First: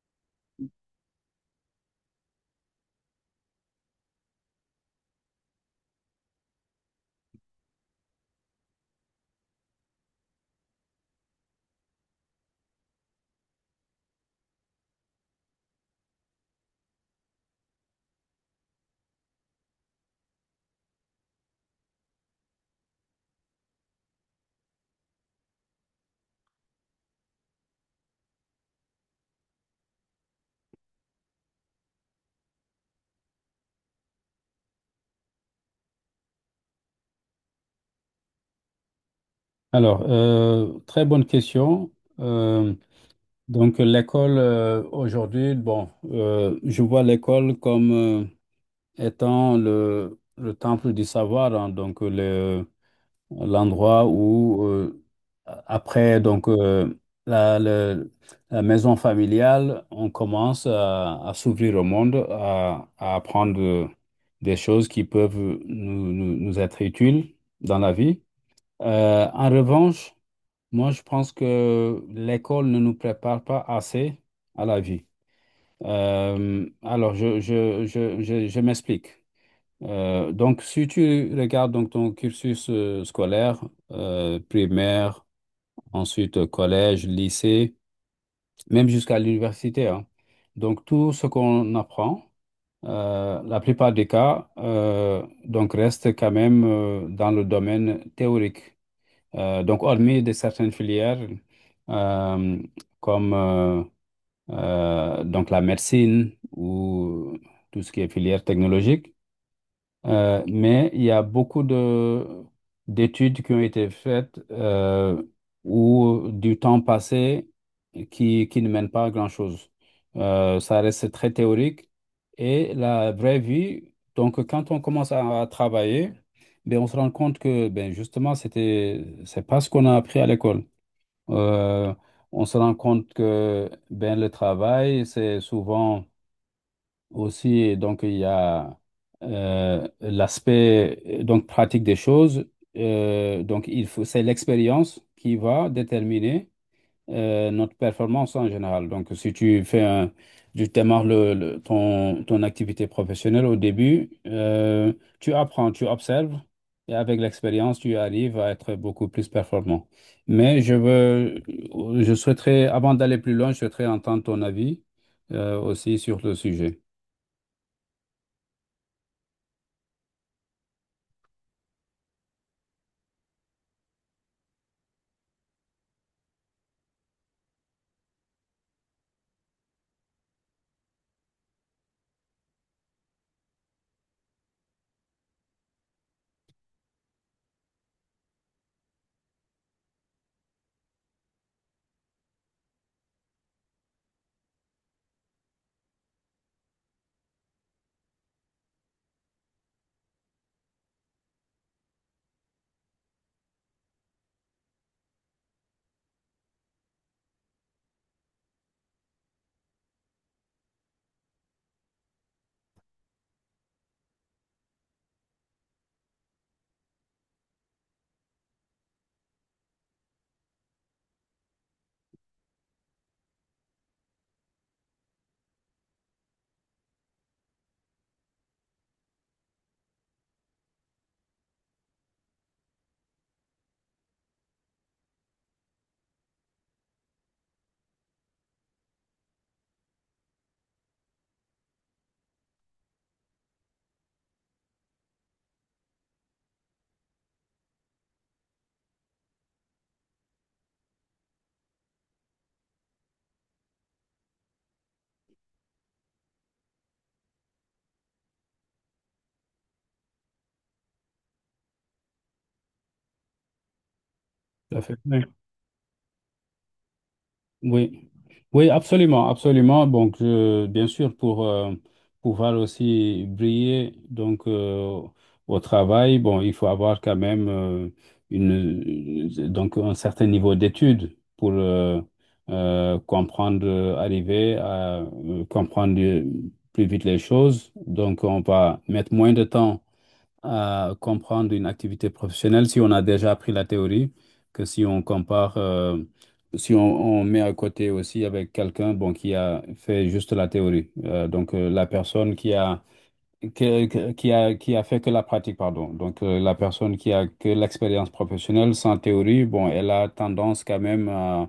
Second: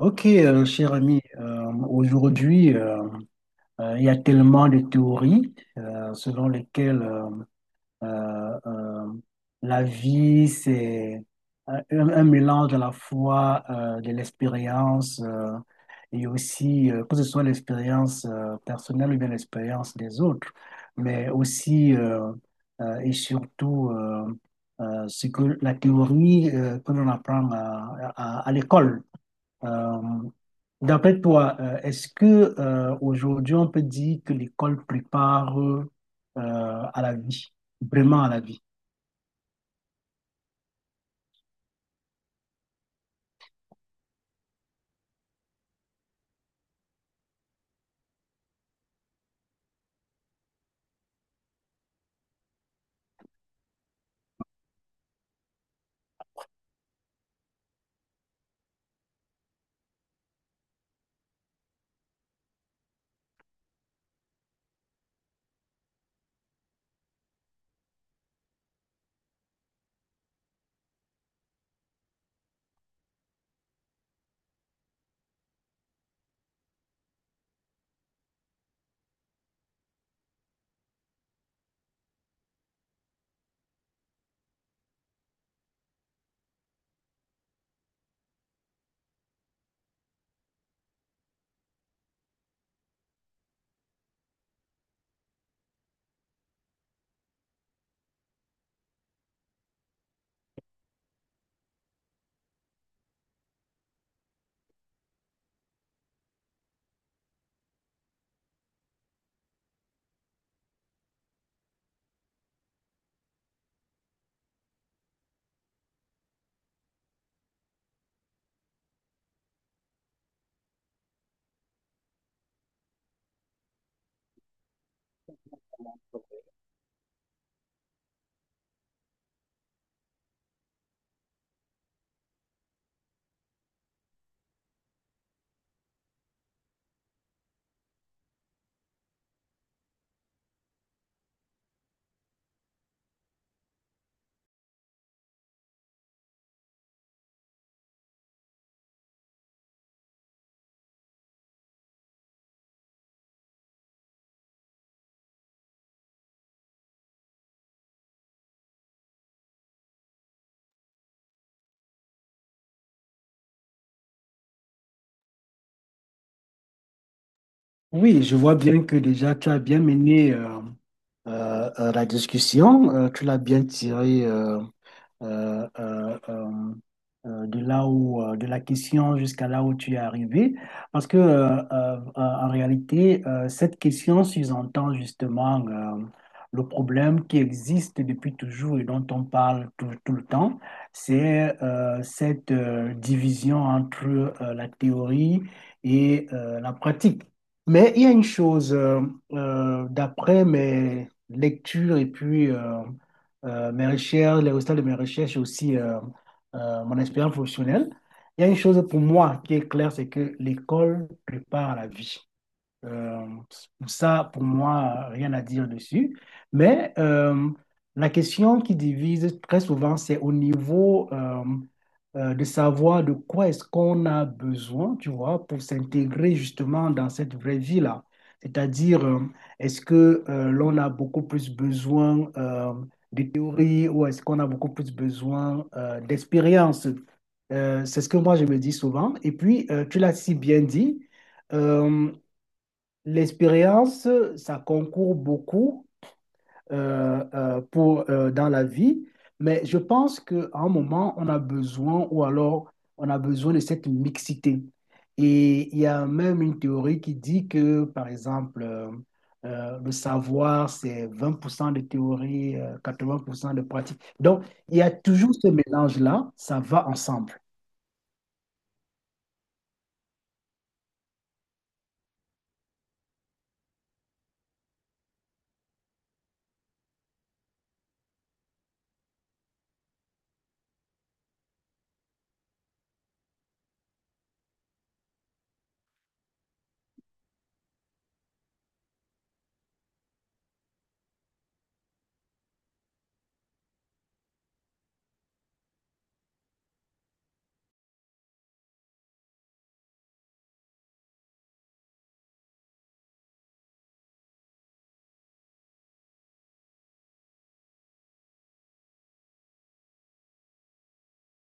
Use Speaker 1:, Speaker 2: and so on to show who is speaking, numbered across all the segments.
Speaker 1: Ok, cher ami, aujourd'hui, il y a tellement de théories selon lesquelles euh, euh, la vie, c'est un mélange à la fois de l'expérience et aussi, que ce soit l'expérience personnelle ou bien l'expérience des autres, mais aussi et surtout ce que la théorie que l'on apprend à l'école. Euh, D'après toi, est-ce que aujourd'hui on peut dire que l'école prépare à la vie, vraiment à la vie?
Speaker 2: Alors, très bonne question. Euh, l'école aujourd'hui, bon, je vois l'école comme étant le temple du savoir, hein, donc l'endroit où, après, la, le- la maison familiale, on commence à s'ouvrir au monde, à apprendre des choses qui peuvent nous être utiles dans la vie. En revanche, moi, je pense que l'école ne nous prépare pas assez à la vie. Alors, je m'explique. Donc, si tu regardes donc, ton cursus scolaire, primaire, ensuite collège, lycée, même jusqu'à l'université, hein. Donc tout ce qu'on apprend, la plupart des cas, donc reste quand même dans le domaine théorique. Donc, hormis de certaines filières euh, comme donc la médecine ou tout ce qui est filière technologique, mais il y a beaucoup de d'études qui ont été faites où du temps passé qui ne mène pas à grand-chose. Ça reste très théorique. Et la vraie vie, donc quand on commence à travailler, ben, on se rend compte que ben, justement, c'est pas ce qu'on a appris à l'école. Euh, on se rend compte que ben, le travail, c'est souvent aussi, donc, il y a l'aspect donc pratique des choses. Donc, il faut, c'est l'expérience qui va déterminer notre performance en général. Donc, si tu fais un, tu démarres ton activité professionnelle au début, tu apprends, tu observes et avec l'expérience, tu arrives à être beaucoup plus performant. Mais je veux, je souhaiterais, avant d'aller plus loin, je souhaiterais entendre ton avis aussi sur le sujet.
Speaker 1: Oui, je vois bien que déjà tu as bien mené la discussion, tu l'as bien tirée euh, euh, euh, de là où, de la question jusqu'à là où tu es arrivé. Parce que, en réalité, cette question sous-entend justement le problème qui existe depuis toujours et dont on parle tout le temps. C'est cette division entre la théorie et la pratique. Mais il y a une chose, d'après mes lectures et puis mes recherches, les résultats de mes recherches et aussi mon expérience professionnelle. Il y a une chose pour moi qui est claire, c'est que l'école prépare à la vie. Euh, Ça, pour moi, rien à dire dessus. Mais la question qui divise très souvent, c'est au niveau de savoir de quoi est-ce qu'on a besoin, tu vois, pour s'intégrer justement dans cette vraie vie-là. C'est-à-dire, est-ce que l'on a beaucoup plus besoin de théorie ou est-ce qu'on a beaucoup plus besoin d'expérience? C'est ce que moi je me dis souvent. Et puis, tu l'as si bien dit. Euh, L'expérience, ça concourt beaucoup pour, dans la vie, mais je pense qu'à un moment, on a besoin, ou alors on a besoin de cette mixité. Et il y a même une théorie qui dit que, par exemple, le savoir, c'est 20% de théorie, 80% de pratique. Donc,
Speaker 2: Tout
Speaker 1: il
Speaker 2: à
Speaker 1: y a
Speaker 2: fait. Oui,
Speaker 1: toujours ce mélange-là, ça va ensemble.
Speaker 2: oui, oui, absolument, absolument. Donc, bien sûr, pour pouvoir aussi briller donc au travail, bon, il faut avoir quand même une donc un certain niveau d'études pour comprendre, arriver à comprendre plus vite les choses. Donc, on va mettre moins de temps à comprendre une activité professionnelle si on a déjà appris la théorie, que si on compare, si on, on met à côté aussi avec quelqu'un bon, qui a fait juste la théorie. Donc, la personne qui a fait que la pratique, pardon. Donc, la personne qui a que l'expérience professionnelle sans théorie, bon, elle a tendance quand même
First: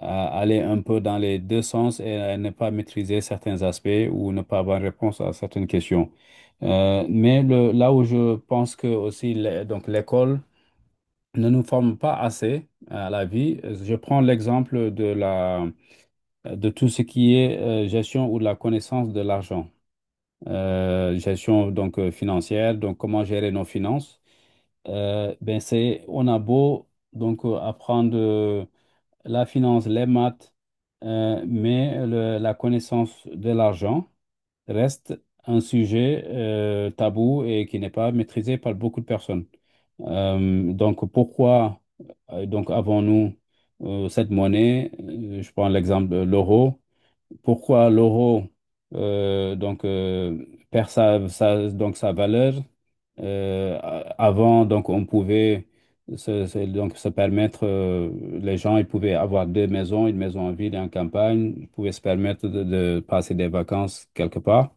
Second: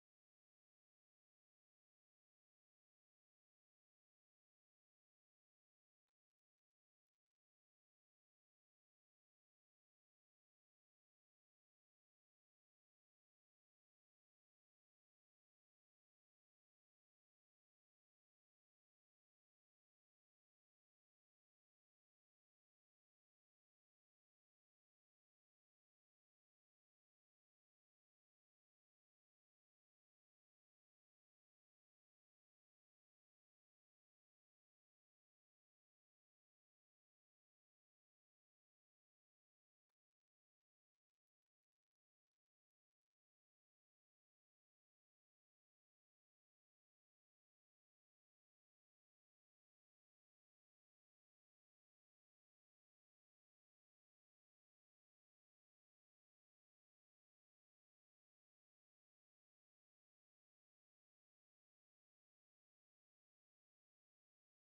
Speaker 2: à aller un peu dans les deux sens et à ne pas maîtriser certains aspects ou ne pas avoir réponse à certaines questions. Mais là où je pense que aussi donc l'école ne nous forme pas assez à la vie, je prends l'exemple de la de tout ce qui est gestion ou de la connaissance de l'argent. Gestion donc financière, donc comment gérer nos finances. Ben c'est on a beau donc apprendre la finance, les maths, mais la connaissance de l'argent reste un sujet tabou et qui n'est pas maîtrisé par beaucoup de personnes. Donc pourquoi donc avons-nous cette monnaie? Je prends l'exemple de l'euro, pourquoi l'euro euh, donc euh, perd donc sa valeur. Avant, donc on pouvait donc se permettre, les gens ils pouvaient avoir deux maisons, une maison en ville et en campagne, ils pouvaient se permettre de passer des vacances quelque part,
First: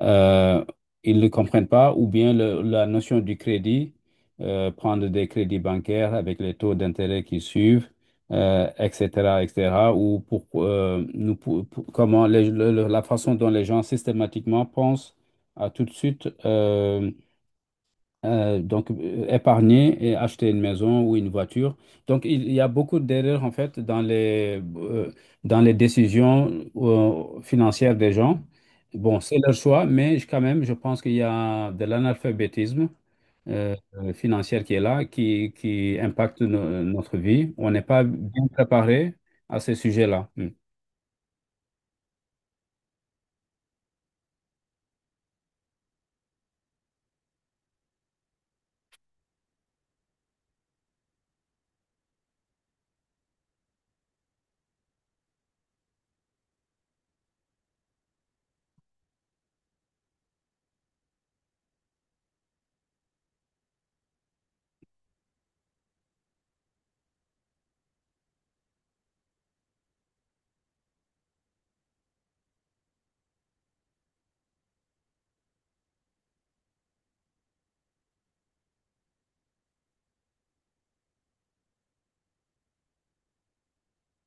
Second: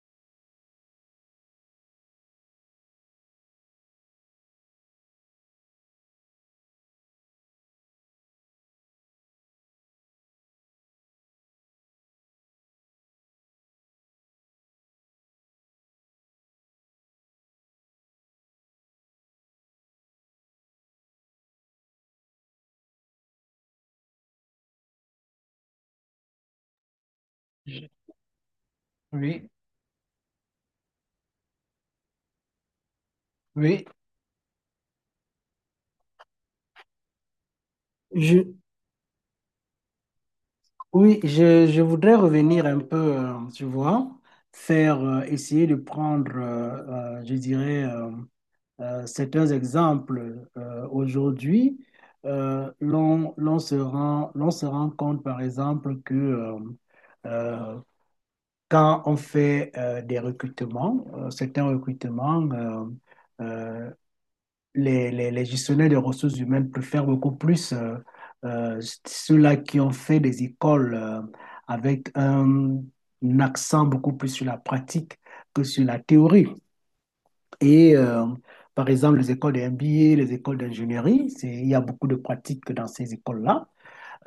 Speaker 2: euh, ils ne comprennent pas, ou bien la notion du crédit, prendre des crédits bancaires avec les taux d'intérêt qui suivent, etc., etc., ou pour, nous, comment la façon dont les gens systématiquement pensent à tout de suite. Épargner et acheter une maison ou une voiture. Donc, il y a beaucoup d'erreurs, en fait, dans les décisions financières des gens. Bon, c'est
Speaker 1: Oui,
Speaker 2: leur choix, mais quand même, je pense qu'il y a de l'analphabétisme
Speaker 1: oui.
Speaker 2: financier qui est là, qui impacte notre vie. On n'est pas
Speaker 1: Je,
Speaker 2: bien préparé à ces sujets-là. Hmm.
Speaker 1: Oui, je voudrais revenir un peu, tu vois, faire, essayer de prendre, je dirais, certains exemples. Aujourd'hui, l'on se rend compte, par exemple, que euh, quand on fait des recrutements, certains recrutements, euh, les gestionnaires des ressources humaines préfèrent beaucoup plus euh, ceux-là qui ont fait des écoles avec un accent beaucoup plus sur la pratique que sur la théorie. Et par exemple, les écoles de MBA, les écoles d'ingénierie, c'est, il y a beaucoup de pratiques dans ces écoles-là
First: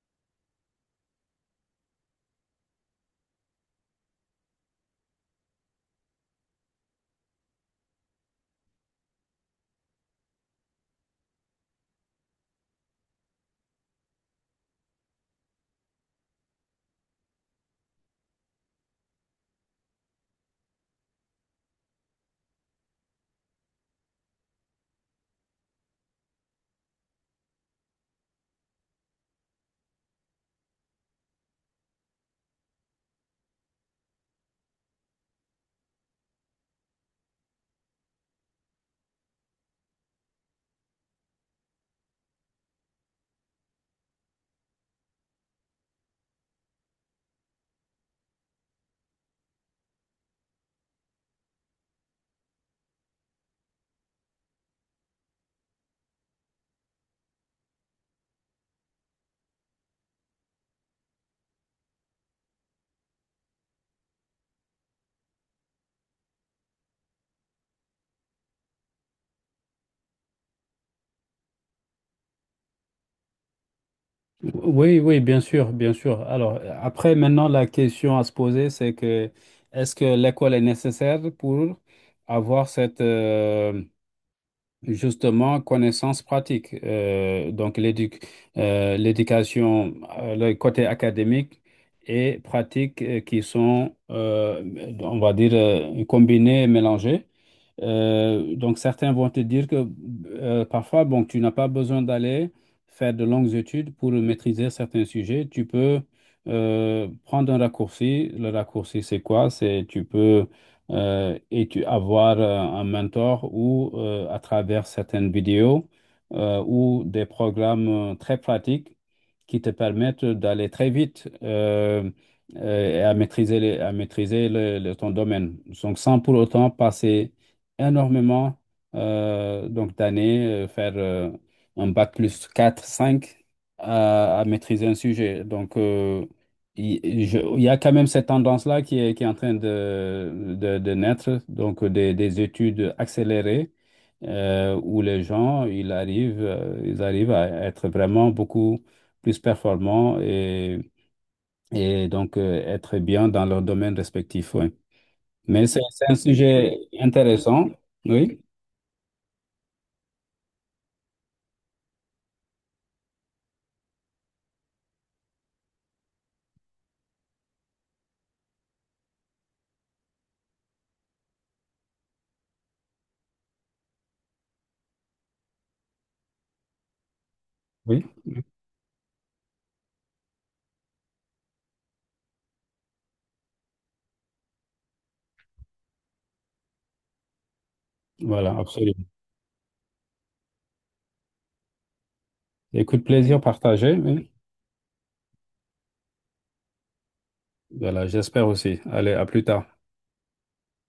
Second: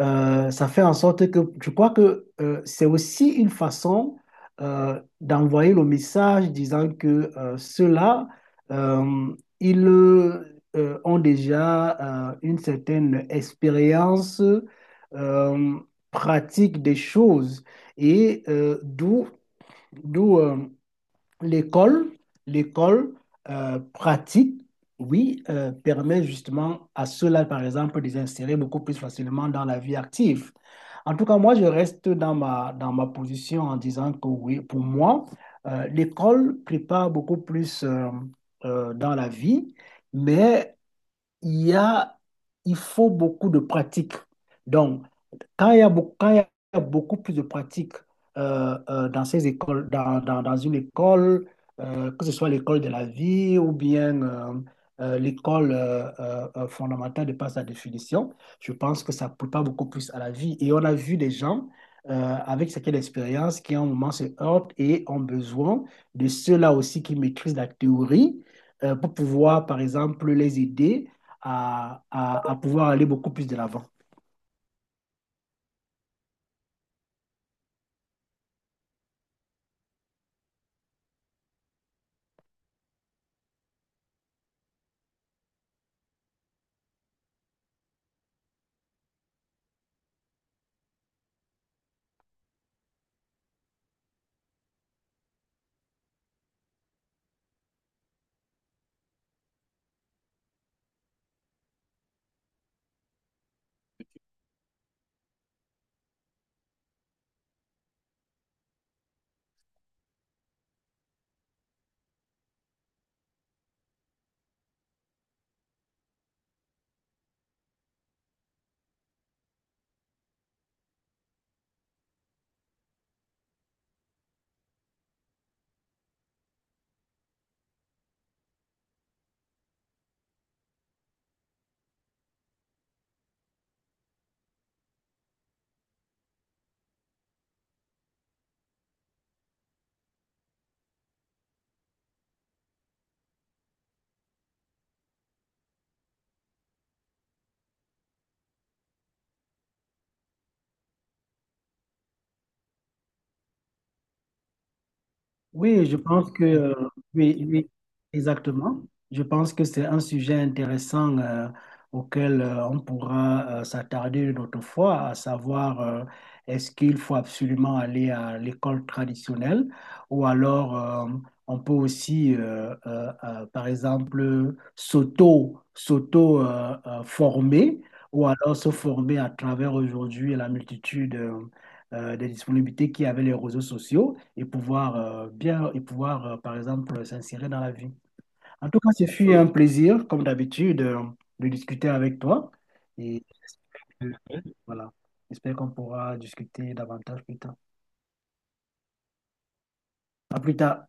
Speaker 1: ça fait en sorte que je crois que c'est aussi une façon d'envoyer le message disant que ceux-là, euh, ils ont déjà une certaine expérience euh, pratique des choses et d'où d'où l'école, l'école pratique, oui, permet justement à ceux-là, par exemple, de s'insérer beaucoup plus facilement dans la vie active. En tout cas, moi, je reste dans dans ma position en disant que oui, pour moi, l'école prépare beaucoup plus dans la vie, mais il y a, il faut beaucoup de pratique. Donc, quand il y a beaucoup plus de pratiques dans ces écoles, dans une école, que ce soit l'école de la vie ou bien l'école fondamentale de par sa définition, je pense que ça prépare beaucoup plus à la vie. Et on a vu des gens avec certaines expériences qui, à un moment, se heurtent et ont besoin de ceux-là aussi qui maîtrisent la théorie pour pouvoir, par exemple, les aider à pouvoir aller beaucoup plus de l'avant.
Speaker 2: Oui, oui, bien sûr, bien sûr. Alors, après, maintenant, la question à se poser, c'est que est-ce que l'école est nécessaire pour avoir cette, justement, connaissance pratique. Donc, l'éducation, le côté académique et pratique qui sont, on va dire, combinés et mélangés. Donc, certains vont te dire que parfois, bon, tu n'as pas besoin d'aller faire de longues études pour maîtriser certains sujets. Tu peux prendre un raccourci. Le raccourci, c'est quoi? C'est tu peux avoir un mentor ou à travers certaines vidéos ou des programmes très pratiques qui te permettent d'aller très vite et à maîtriser, ton domaine. Donc, sans pour autant passer énormément d'années, faire un bac plus 4 5 à maîtriser un sujet. Donc, il il y a quand même cette tendance-là qui est en train de naître, donc des études accélérées où les gens, ils arrivent à être vraiment beaucoup plus performants et donc être bien dans leur domaine respectif. Ouais. Mais
Speaker 1: Oui, je
Speaker 2: c'est un
Speaker 1: pense que,
Speaker 2: sujet
Speaker 1: oui,
Speaker 2: intéressant.
Speaker 1: oui,
Speaker 2: Oui,
Speaker 1: exactement. Je pense que c'est un sujet intéressant auquel on pourra s'attarder une autre fois, à savoir est-ce qu'il faut absolument aller à l'école traditionnelle ou alors on peut aussi, par exemple, s'auto former
Speaker 2: oui,
Speaker 1: ou alors se former à travers aujourd'hui la multitude des disponibilités qui avaient les réseaux sociaux et pouvoir par exemple s'insérer dans la vie.
Speaker 2: voilà,
Speaker 1: En tout cas,
Speaker 2: absolument.
Speaker 1: ce fut un plaisir, comme d'habitude, de discuter avec toi.
Speaker 2: Écoute,
Speaker 1: Et
Speaker 2: plaisir partagé. Oui.
Speaker 1: voilà, j'espère qu'on pourra discuter davantage plus tard.
Speaker 2: Voilà, j'espère aussi. Allez, à plus tard.
Speaker 1: À plus tard.